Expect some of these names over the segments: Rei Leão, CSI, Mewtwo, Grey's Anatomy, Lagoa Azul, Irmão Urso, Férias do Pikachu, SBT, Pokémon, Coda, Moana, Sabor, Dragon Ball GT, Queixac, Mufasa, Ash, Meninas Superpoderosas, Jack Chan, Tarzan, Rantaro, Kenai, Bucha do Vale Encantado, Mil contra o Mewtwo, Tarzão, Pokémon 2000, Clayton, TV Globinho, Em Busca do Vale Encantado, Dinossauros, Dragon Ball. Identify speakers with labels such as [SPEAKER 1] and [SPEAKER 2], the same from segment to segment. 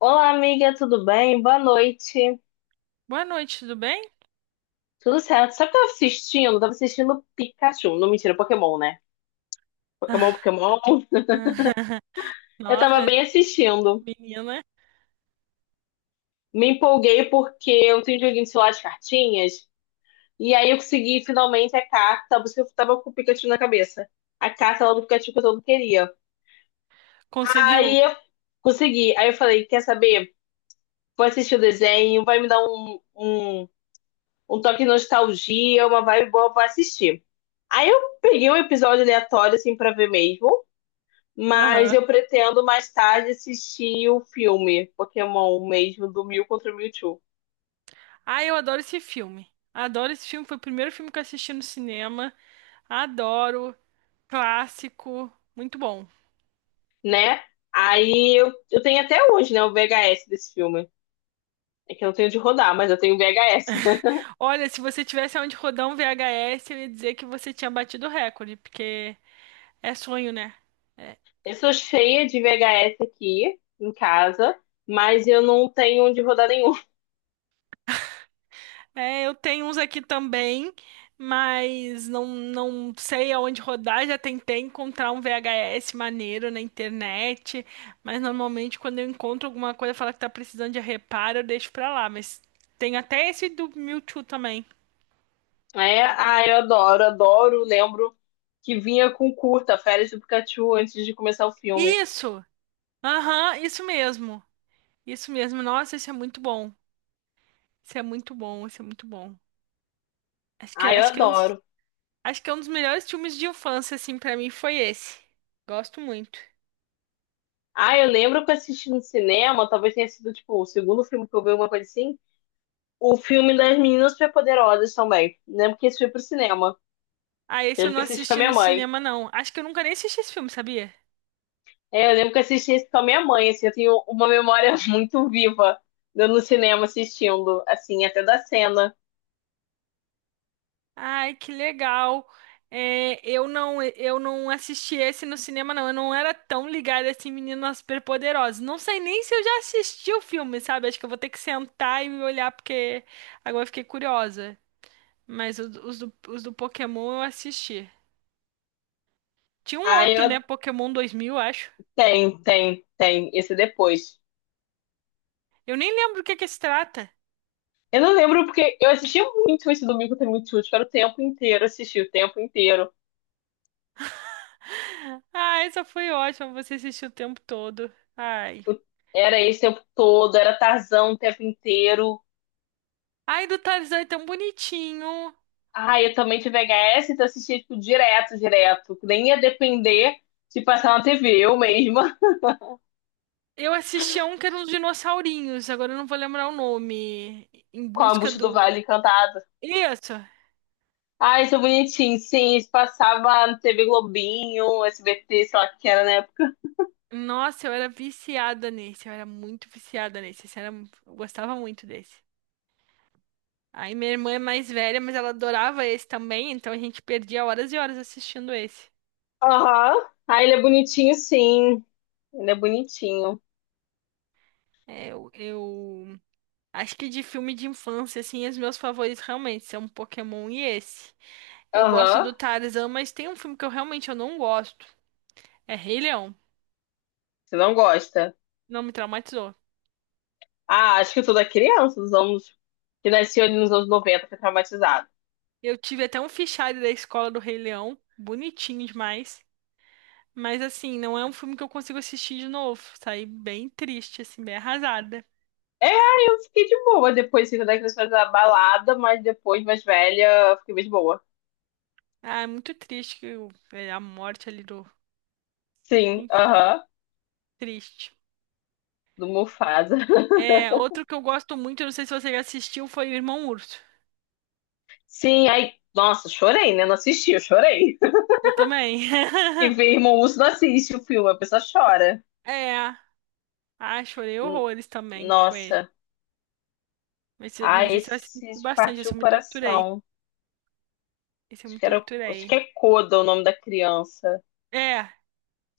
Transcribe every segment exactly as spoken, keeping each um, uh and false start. [SPEAKER 1] Olá, amiga, tudo bem? Boa noite.
[SPEAKER 2] Boa noite, tudo bem?
[SPEAKER 1] Tudo certo? Sabe o que eu tava assistindo? Eu tava assistindo Pikachu. Não, mentira, Pokémon, né? Pokémon, Pokémon. Eu tava
[SPEAKER 2] Nossa,
[SPEAKER 1] bem assistindo.
[SPEAKER 2] menina,
[SPEAKER 1] Me empolguei porque eu tenho um joguinho de celular de cartinhas. E aí eu consegui finalmente a carta, porque eu tava com o Pikachu na cabeça. A carta lá do Pikachu que eu todo queria.
[SPEAKER 2] conseguiu.
[SPEAKER 1] Aí eu consegui. Aí eu falei: quer saber? Vou assistir o desenho, vai me dar um, um, um toque de nostalgia, uma vibe boa, vou assistir. Aí eu peguei um episódio aleatório, assim, pra ver mesmo. Mas
[SPEAKER 2] Aham.
[SPEAKER 1] eu pretendo mais tarde assistir o filme Pokémon mesmo, do Mil contra o Mewtwo,
[SPEAKER 2] Ah, eu adoro esse filme. Adoro esse filme, foi o primeiro filme que eu assisti no cinema. Adoro, clássico, muito bom.
[SPEAKER 1] né? Aí eu, eu tenho até hoje, né, o V H S desse filme. É que eu não tenho de rodar, mas eu tenho V H S.
[SPEAKER 2] Olha, se você tivesse onde rodar um V H S, eu ia dizer que você tinha batido o recorde, porque é sonho, né? É,
[SPEAKER 1] Eu sou cheia de V H S aqui em casa, mas eu não tenho de rodar nenhum.
[SPEAKER 2] é, eu tenho uns aqui também, mas não, não sei aonde rodar. Já tentei encontrar um V H S maneiro na internet, mas normalmente quando eu encontro alguma coisa, fala que tá precisando de reparo, eu deixo pra lá. Mas tem até esse do Mewtwo também.
[SPEAKER 1] É, ah, eu adoro, adoro. Lembro que vinha com curta, Férias do Pikachu, antes de começar o filme.
[SPEAKER 2] Isso! Aham, isso mesmo. Isso mesmo. Nossa, isso é muito bom. Isso é muito bom, isso é muito bom. Acho que,
[SPEAKER 1] Ah, eu
[SPEAKER 2] acho que é um dos,
[SPEAKER 1] adoro.
[SPEAKER 2] acho que é um dos melhores filmes de infância, assim, pra mim foi esse. Gosto muito.
[SPEAKER 1] Ah, eu lembro que eu assisti no cinema, talvez tenha sido, tipo, o segundo filme que eu vi, alguma coisa assim. O filme das Meninas Superpoderosas também. Lembro que esse foi pro cinema.
[SPEAKER 2] Ah, esse eu
[SPEAKER 1] Lembro que
[SPEAKER 2] não
[SPEAKER 1] assisti com a
[SPEAKER 2] assisti
[SPEAKER 1] minha
[SPEAKER 2] no
[SPEAKER 1] mãe.
[SPEAKER 2] cinema, não. Acho que eu nunca nem assisti esse filme, sabia?
[SPEAKER 1] É, eu lembro que assisti esse com a minha mãe, assim, eu tenho uma memória muito viva de no cinema assistindo, assim, até da cena.
[SPEAKER 2] Ai, que legal. É, eu não, eu não assisti esse no cinema, não. Eu não era tão ligada assim, meninas superpoderosas. Não sei nem se eu já assisti o filme, sabe? Acho que eu vou ter que sentar e olhar, porque agora eu fiquei curiosa. Mas os, os do, os do Pokémon eu assisti. Tinha um
[SPEAKER 1] Ah,
[SPEAKER 2] outro,
[SPEAKER 1] eu...
[SPEAKER 2] né? Pokémon dois mil, acho.
[SPEAKER 1] Tem, tem, tem. Esse é depois.
[SPEAKER 2] Eu nem lembro do que que se trata.
[SPEAKER 1] Eu não lembro porque eu assistia muito esse domingo tem muito útil, era o tempo inteiro, assisti o tempo inteiro.
[SPEAKER 2] Ah, essa foi ótima. Você assistiu o tempo todo. Ai.
[SPEAKER 1] Eu- era esse o tempo todo, era Tarzão o tempo inteiro.
[SPEAKER 2] Ai, do Tarzan é tão bonitinho.
[SPEAKER 1] Ah, eu também tive V H S, então assistia, tipo, direto, direto. Nem ia depender de passar na T V, eu mesma,
[SPEAKER 2] Eu assistia um que era uns dinossaurinhos, agora eu não vou lembrar o nome. Em
[SPEAKER 1] com a
[SPEAKER 2] busca
[SPEAKER 1] Bucha do
[SPEAKER 2] do.
[SPEAKER 1] Vale Encantado.
[SPEAKER 2] Isso!
[SPEAKER 1] Ah, isso é bonitinho. Sim, isso passava na T V Globinho, S B T, sei lá o que era na época.
[SPEAKER 2] Nossa, eu era viciada nesse, eu era muito viciada nesse. Esse era, eu gostava muito desse. Aí minha irmã é mais velha, mas ela adorava esse também, então a gente perdia horas e horas assistindo esse.
[SPEAKER 1] Aham. Ah, ele é bonitinho, sim. Ele é bonitinho.
[SPEAKER 2] É, eu, eu acho que de filme de infância, assim, os meus favoritos realmente são Pokémon e esse. Eu gosto
[SPEAKER 1] Aham.
[SPEAKER 2] do Tarzan, mas tem um filme que eu realmente eu não gosto. É Rei Leão.
[SPEAKER 1] Você não gosta?
[SPEAKER 2] Não me traumatizou.
[SPEAKER 1] Ah, acho que toda criança dos anos que nasceu ali nos anos noventa foi traumatizada.
[SPEAKER 2] Eu tive até um fichário da escola do Rei Leão, bonitinho demais. Mas assim, não é um filme que eu consigo assistir de novo. Saí bem triste, assim, bem arrasada.
[SPEAKER 1] É, eu fiquei de boa depois, assim, quando a criança faz a balada, mas depois, mais velha, eu fiquei mais de boa.
[SPEAKER 2] Ah, é muito triste que o, é, a morte ali do.
[SPEAKER 1] Sim,
[SPEAKER 2] Enfim,
[SPEAKER 1] aham,
[SPEAKER 2] triste.
[SPEAKER 1] do Mufasa.
[SPEAKER 2] É, outro que eu gosto muito, eu não sei se você já assistiu, foi o Irmão Urso.
[SPEAKER 1] Sim, aí, nossa, chorei, né? Não assisti, eu chorei.
[SPEAKER 2] Eu também.
[SPEAKER 1] Que ver Irmão Urso não assiste o filme, a pessoa chora.
[SPEAKER 2] É. Ah, chorei
[SPEAKER 1] N-
[SPEAKER 2] horrores também com esse.
[SPEAKER 1] nossa,
[SPEAKER 2] Mas, esse,
[SPEAKER 1] ah,
[SPEAKER 2] mas esse eu assisti
[SPEAKER 1] esse
[SPEAKER 2] bastante,
[SPEAKER 1] partiu
[SPEAKER 2] esse
[SPEAKER 1] o
[SPEAKER 2] eu me torturei.
[SPEAKER 1] coração.
[SPEAKER 2] Esse eu
[SPEAKER 1] Acho
[SPEAKER 2] me
[SPEAKER 1] que era, acho que
[SPEAKER 2] torturei.
[SPEAKER 1] é Coda o nome da criança.
[SPEAKER 2] É.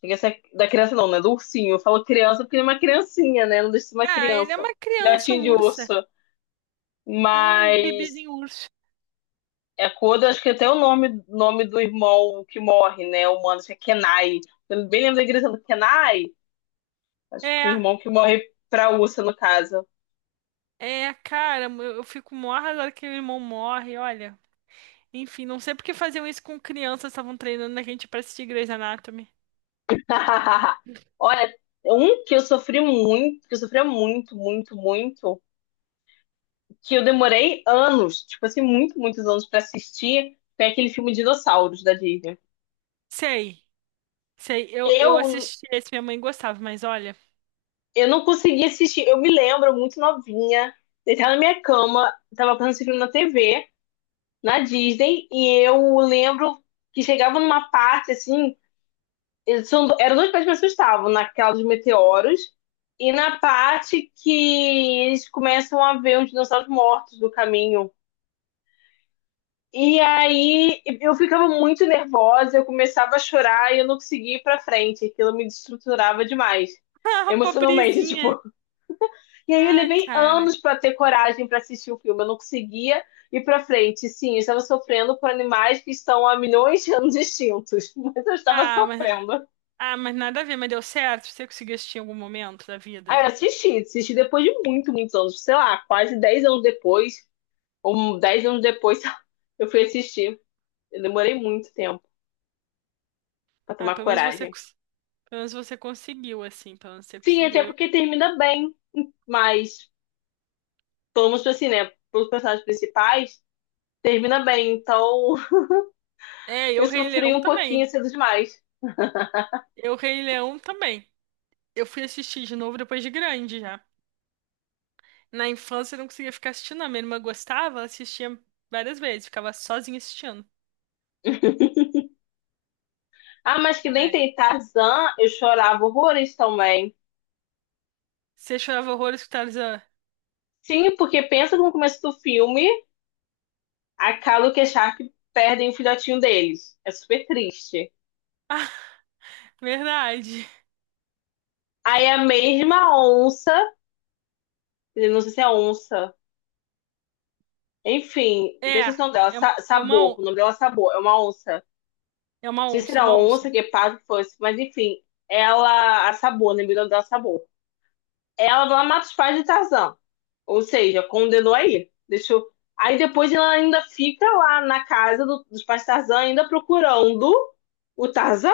[SPEAKER 1] Chega a ser- da criança não, né? Do ursinho. Eu falo criança porque é uma criancinha, né? Não deixa de ser uma
[SPEAKER 2] Ah, ele é
[SPEAKER 1] criança.
[SPEAKER 2] uma criança,
[SPEAKER 1] Gatinho
[SPEAKER 2] um
[SPEAKER 1] de
[SPEAKER 2] urso.
[SPEAKER 1] urso.
[SPEAKER 2] É um
[SPEAKER 1] Mas
[SPEAKER 2] bebezinho urso.
[SPEAKER 1] é Coda, acho que até o nome, nome do irmão que morre, né? O mano, acho que é Kenai. Eu bem lembro da igreja do Kenai. Acho que o
[SPEAKER 2] É,
[SPEAKER 1] irmão que morre pra ursa, no caso.
[SPEAKER 2] é, cara, eu eu fico mó arrasada que meu irmão morre, olha. Enfim, não sei por que faziam isso com crianças, estavam treinando a gente pra assistir Grey's Anatomy.
[SPEAKER 1] Olha, um que eu sofri muito, que eu sofria muito, muito, muito, que eu demorei anos, tipo assim, muito, muitos anos pra assistir, foi aquele filme Dinossauros da Disney.
[SPEAKER 2] Sei, sei, eu, eu
[SPEAKER 1] Eu,
[SPEAKER 2] assisti esse, minha mãe gostava, mas olha.
[SPEAKER 1] eu não consegui assistir, eu me lembro muito novinha, deitada na minha cama, tava passando esse filme na T V, na Disney, e eu lembro que chegava numa parte assim eles são, eram duas partes que me assustavam, naquela dos meteoros e na parte que eles começam a ver os dinossauros mortos no caminho. E aí eu ficava muito nervosa, eu começava a chorar e eu não conseguia ir pra frente. Aquilo me destruturava demais,
[SPEAKER 2] Ah,
[SPEAKER 1] emocionalmente,
[SPEAKER 2] pobrezinha.
[SPEAKER 1] tipo. E aí eu
[SPEAKER 2] Ah,
[SPEAKER 1] levei
[SPEAKER 2] cara.
[SPEAKER 1] anos pra ter coragem pra assistir o filme, eu não conseguia ir pra frente. Sim, eu estava sofrendo por animais que estão há milhões de anos extintos, mas eu estava
[SPEAKER 2] Ah, mas,
[SPEAKER 1] sofrendo.
[SPEAKER 2] ah, mas nada a ver, mas deu certo? Você conseguiu assistir em algum momento da
[SPEAKER 1] Aí eu
[SPEAKER 2] vida?
[SPEAKER 1] assisti, assisti depois de muito, muitos anos, sei lá, quase dez anos depois, ou dez anos depois, eu fui assistir. Eu demorei muito tempo pra
[SPEAKER 2] Ah,
[SPEAKER 1] tomar
[SPEAKER 2] pelo menos você,
[SPEAKER 1] coragem.
[SPEAKER 2] cons-, pelo menos você conseguiu, assim, pelo menos você
[SPEAKER 1] Sim,
[SPEAKER 2] conseguiu.
[SPEAKER 1] até
[SPEAKER 2] Eu,
[SPEAKER 1] porque termina bem, mas, pelo menos assim, né, pelos personagens principais, termina bem. Então,
[SPEAKER 2] é,
[SPEAKER 1] eu
[SPEAKER 2] eu Rei
[SPEAKER 1] sofri
[SPEAKER 2] Leão
[SPEAKER 1] um pouquinho
[SPEAKER 2] também.
[SPEAKER 1] cedo demais.
[SPEAKER 2] Eu Rei Leão também. Eu fui assistir de novo depois de grande já. Na infância eu não conseguia ficar assistindo, a minha irmã gostava, ela assistia várias vezes, ficava sozinha assistindo.
[SPEAKER 1] Ah, mas que nem
[SPEAKER 2] É.
[SPEAKER 1] tem Tarzan, eu chorava horrores também.
[SPEAKER 2] Você chorava horrores com Tarzan.
[SPEAKER 1] Sim, porque pensa no começo do filme, a Calo e a Sharp perdem o filhotinho deles. É super triste.
[SPEAKER 2] Ah, verdade.
[SPEAKER 1] Aí a mesma onça, não sei se é onça, enfim,
[SPEAKER 2] É,
[SPEAKER 1] deixa esse nome dela,
[SPEAKER 2] é,
[SPEAKER 1] Sa-
[SPEAKER 2] é uma,
[SPEAKER 1] Sabor,
[SPEAKER 2] on-,
[SPEAKER 1] o nome dela é Sabor, é uma onça. Não
[SPEAKER 2] é uma
[SPEAKER 1] sei se
[SPEAKER 2] onça, é
[SPEAKER 1] era
[SPEAKER 2] uma onça.
[SPEAKER 1] onça, guepardo, que fosse, mas enfim, ela, a Sabor, né, o nome dela é Sabor. Ela vai lá mata os pais de Tarzan, ou seja, condenou aí, deixou... Aí depois ela ainda fica lá na casa do- dos pais de Tarzan, ainda procurando o Tarzan.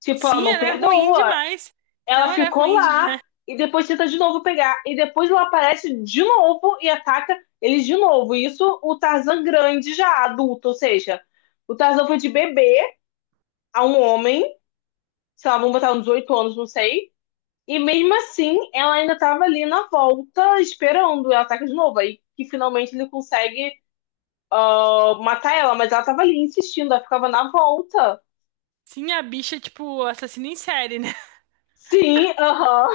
[SPEAKER 1] Tipo, ela
[SPEAKER 2] Sim,
[SPEAKER 1] não
[SPEAKER 2] ela é ruim
[SPEAKER 1] perdoa.
[SPEAKER 2] demais.
[SPEAKER 1] Ela
[SPEAKER 2] Não, ela é
[SPEAKER 1] ficou
[SPEAKER 2] ruim
[SPEAKER 1] lá
[SPEAKER 2] demais.
[SPEAKER 1] e depois tenta de novo pegar. E depois ela aparece de novo e ataca eles de novo. Isso o Tarzan grande já, adulto, ou seja, o Tarzan foi de bebê a um homem, sei lá, vamos botar uns oito anos, não sei. E mesmo assim, ela ainda tava ali na volta, esperando. Ela ataca de novo. Aí que finalmente ele consegue ah, matar ela, mas ela tava ali insistindo, ela ficava na volta.
[SPEAKER 2] Sim, a bicha é tipo assassina em série, né?
[SPEAKER 1] Sim, aham.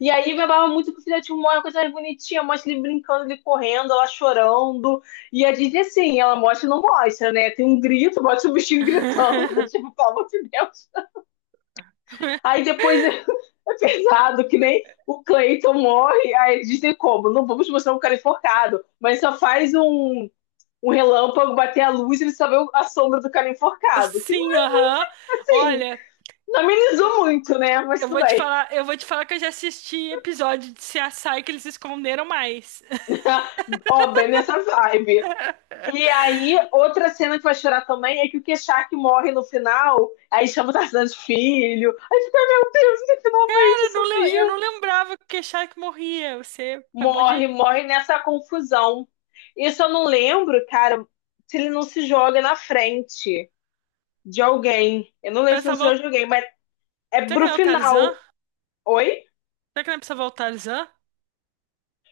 [SPEAKER 1] E aí babava muito pro filhotinho Moana, uma coisa mais bonitinha, mostra ele brincando, ele correndo, ela chorando. E a Disney, assim, ela mostra e não mostra, né? Tem um grito, mostra o bichinho gritando, tipo, pelo amor de Deus. Aí depois é é pesado, que nem o Clayton morre, aí a Disney como? Não vamos mostrar um cara enforcado, mas só faz um, um relâmpago bater a luz e ele só vê a sombra do cara enforcado. Que
[SPEAKER 2] Sim, aham.
[SPEAKER 1] assim,
[SPEAKER 2] Olha,
[SPEAKER 1] não amenizou muito, né? Mas
[SPEAKER 2] eu
[SPEAKER 1] tudo
[SPEAKER 2] vou te
[SPEAKER 1] bem.
[SPEAKER 2] falar, eu vou te falar que eu já assisti episódio de C S I que eles esconderam mais.
[SPEAKER 1] Ó, bem nessa vibe. E aí, outra cena que vai chorar também é que o Queixac morre no final, aí chama o Tarzan de filho, aí fica, meu Deus, ele finalmente
[SPEAKER 2] Eu não, le-, eu
[SPEAKER 1] sumiu.
[SPEAKER 2] não lembrava que Shaq morria. Você acabou de.
[SPEAKER 1] Morre, morre nessa confusão. Isso eu não lembro, cara, se ele não se joga na frente de alguém. Eu não lembro
[SPEAKER 2] Pra
[SPEAKER 1] se não se
[SPEAKER 2] salvar.
[SPEAKER 1] joga de
[SPEAKER 2] O,
[SPEAKER 1] alguém, mas é
[SPEAKER 2] será que
[SPEAKER 1] pro
[SPEAKER 2] não é o
[SPEAKER 1] final.
[SPEAKER 2] Tarzan?
[SPEAKER 1] Oi?
[SPEAKER 2] Será que não é pra salvar o Tarzan?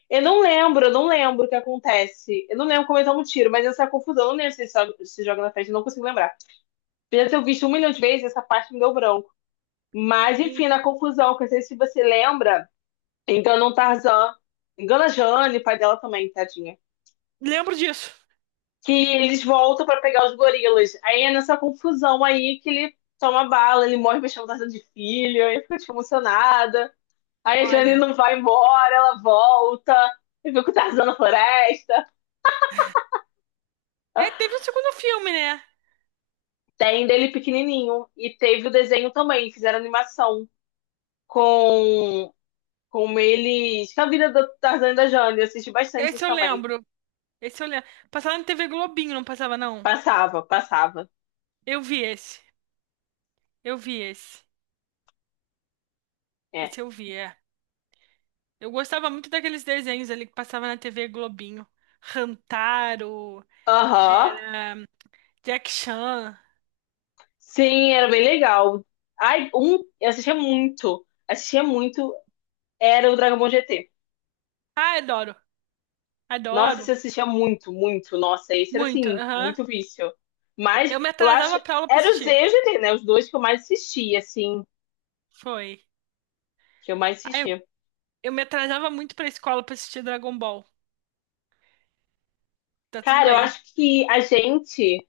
[SPEAKER 1] Eu não lembro, eu não lembro o que acontece. Eu não lembro como ele toma um tiro, mas essa confusão, eu não lembro se ele se joga- na frente, eu não consigo lembrar. Apesar de eu ter visto um milhão de vezes, essa parte me deu branco. Mas,
[SPEAKER 2] Hum,
[SPEAKER 1] enfim, na confusão, que eu não sei se você lembra, engana um Tarzan, engana a Jane, pai dela também, tadinha.
[SPEAKER 2] Lembro disso.
[SPEAKER 1] Que eles voltam pra pegar os gorilas. Aí é nessa confusão aí que ele toma bala, ele morre mexendo Tarzan de filho, aí fica tipo, emocionada. Aí a Jane
[SPEAKER 2] Olha.
[SPEAKER 1] não vai embora, ela volta. E que o Tarzan na floresta.
[SPEAKER 2] É, teve o segundo filme, né?
[SPEAKER 1] Tem dele pequenininho. E teve o desenho também, fizeram animação com, com eles. Com a vida do Tarzan e da Jane. Eu assisti bastante
[SPEAKER 2] Esse
[SPEAKER 1] isso
[SPEAKER 2] eu
[SPEAKER 1] também.
[SPEAKER 2] lembro. Esse eu lembro. Passava na T V Globinho, não passava, não.
[SPEAKER 1] Passava, passava.
[SPEAKER 2] Eu vi esse. Eu vi esse.
[SPEAKER 1] É.
[SPEAKER 2] Esse eu vi, é. Eu gostava muito daqueles desenhos ali que passava na T V Globinho. Rantaro,
[SPEAKER 1] Aham.
[SPEAKER 2] Jack Chan.
[SPEAKER 1] Sim, era bem legal. Ai, um, eu assistia muito. Assistia muito. Era o Dragon Ball G T.
[SPEAKER 2] Ah, adoro.
[SPEAKER 1] Nossa,
[SPEAKER 2] Adoro.
[SPEAKER 1] você assistia muito, muito. Nossa, esse era
[SPEAKER 2] Muito.
[SPEAKER 1] assim,
[SPEAKER 2] Aham.
[SPEAKER 1] muito vício. Mas
[SPEAKER 2] Eu me
[SPEAKER 1] eu acho.
[SPEAKER 2] atrasava pra aula pra
[SPEAKER 1] Era o Z
[SPEAKER 2] assistir.
[SPEAKER 1] e o G T, né? Os dois que eu mais assistia, assim.
[SPEAKER 2] Foi.
[SPEAKER 1] Que eu mais
[SPEAKER 2] Ai, eu
[SPEAKER 1] assistia.
[SPEAKER 2] eu me atrasava muito pra escola pra assistir Dragon Ball. Tá tudo
[SPEAKER 1] Cara, eu
[SPEAKER 2] bem.
[SPEAKER 1] acho que a gente,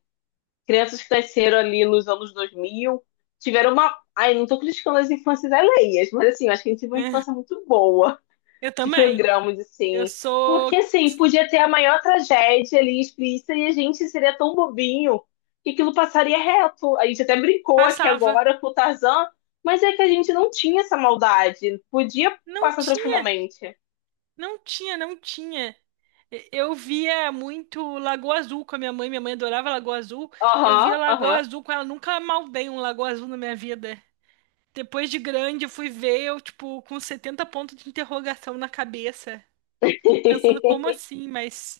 [SPEAKER 1] crianças que cresceram ali nos anos dois mil tiveram uma. Ai, não tô criticando as infâncias alheias, mas assim, eu acho que a gente teve uma infância muito boa.
[SPEAKER 2] Eu
[SPEAKER 1] De
[SPEAKER 2] também.
[SPEAKER 1] programas,
[SPEAKER 2] Eu
[SPEAKER 1] assim.
[SPEAKER 2] sou.
[SPEAKER 1] Porque, assim, podia ter a maior tragédia ali explícita e a gente seria tão bobinho que aquilo passaria reto. A gente até brincou aqui
[SPEAKER 2] Passava.
[SPEAKER 1] agora com o Tarzan, mas é que a gente não tinha essa maldade. Podia
[SPEAKER 2] Não
[SPEAKER 1] passar
[SPEAKER 2] tinha,
[SPEAKER 1] tranquilamente.
[SPEAKER 2] não tinha, não tinha. E, eu via muito Lagoa Azul com a minha mãe. Minha mãe adorava Lagoa Azul. Eu via
[SPEAKER 1] Aham,
[SPEAKER 2] Lagoa
[SPEAKER 1] aham.
[SPEAKER 2] Azul com ela. Nunca maldei um Lagoa Azul na minha vida. Depois de grande, eu fui ver, eu, tipo, com setenta pontos de interrogação na cabeça. Pensando, como assim? Mas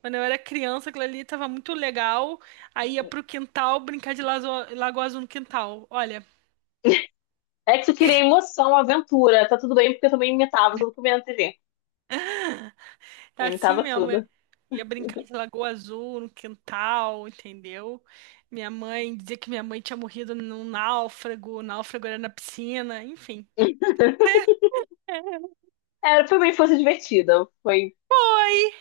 [SPEAKER 2] quando eu era criança, aquilo ali tava muito legal. Aí ia pro quintal brincar de lazo-, Lagoa Azul no quintal. Olha,
[SPEAKER 1] É que tu queria emoção, aventura. Tá tudo bem, porque eu também imitava tudo que eu via na T V. Eu
[SPEAKER 2] tá assim
[SPEAKER 1] imitava
[SPEAKER 2] mesmo. Eu
[SPEAKER 1] tudo.
[SPEAKER 2] ia brincar de Lagoa Azul no quintal, entendeu? Minha mãe dizia que minha mãe tinha morrido num náufrago. O náufrago era na piscina, enfim.
[SPEAKER 1] É, foi uma foi divertida. Foi,
[SPEAKER 2] Foi!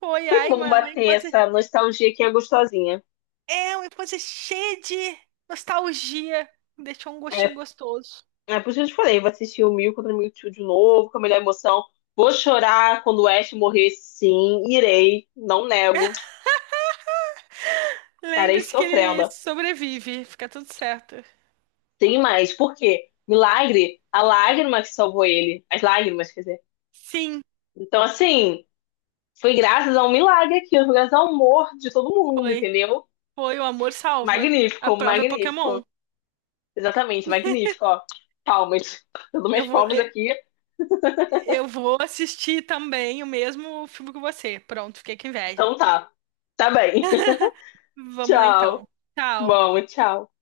[SPEAKER 2] Foi,
[SPEAKER 1] foi
[SPEAKER 2] ai,
[SPEAKER 1] bom
[SPEAKER 2] uma, uma
[SPEAKER 1] bater
[SPEAKER 2] infância.
[SPEAKER 1] essa nostalgia que é gostosinha.
[SPEAKER 2] É, uma infância cheia de nostalgia. Deixou um gostinho
[SPEAKER 1] É,
[SPEAKER 2] gostoso.
[SPEAKER 1] é por isso que eu te falei, vou assistir o Mil contra o Mewtwo de novo, com a melhor emoção. Vou chorar quando o Ash morrer, sim, irei, não nego, estarei
[SPEAKER 2] Lembre-se que ele
[SPEAKER 1] sofrendo.
[SPEAKER 2] sobrevive, fica tudo certo.
[SPEAKER 1] Tem mais, por quê? Milagre, a lágrima que salvou ele, as lágrimas, quer dizer.
[SPEAKER 2] Sim,
[SPEAKER 1] Então, assim, foi graças a um milagre aqui, foi graças ao amor de todo mundo,
[SPEAKER 2] foi.
[SPEAKER 1] entendeu?
[SPEAKER 2] Foi o amor salva. A
[SPEAKER 1] Magnífico,
[SPEAKER 2] prova é Pokémon.
[SPEAKER 1] magnífico. Exatamente, magnífico, ó. Palmas. Eu dou
[SPEAKER 2] Eu
[SPEAKER 1] minhas
[SPEAKER 2] vou,
[SPEAKER 1] palmas
[SPEAKER 2] eu,
[SPEAKER 1] aqui,
[SPEAKER 2] eu vou assistir também o mesmo filme que você. Pronto, fiquei com inveja.
[SPEAKER 1] então tá. Tá bem.
[SPEAKER 2] Vamos lá
[SPEAKER 1] Tchau.
[SPEAKER 2] então. Tchau.
[SPEAKER 1] Bom, tchau.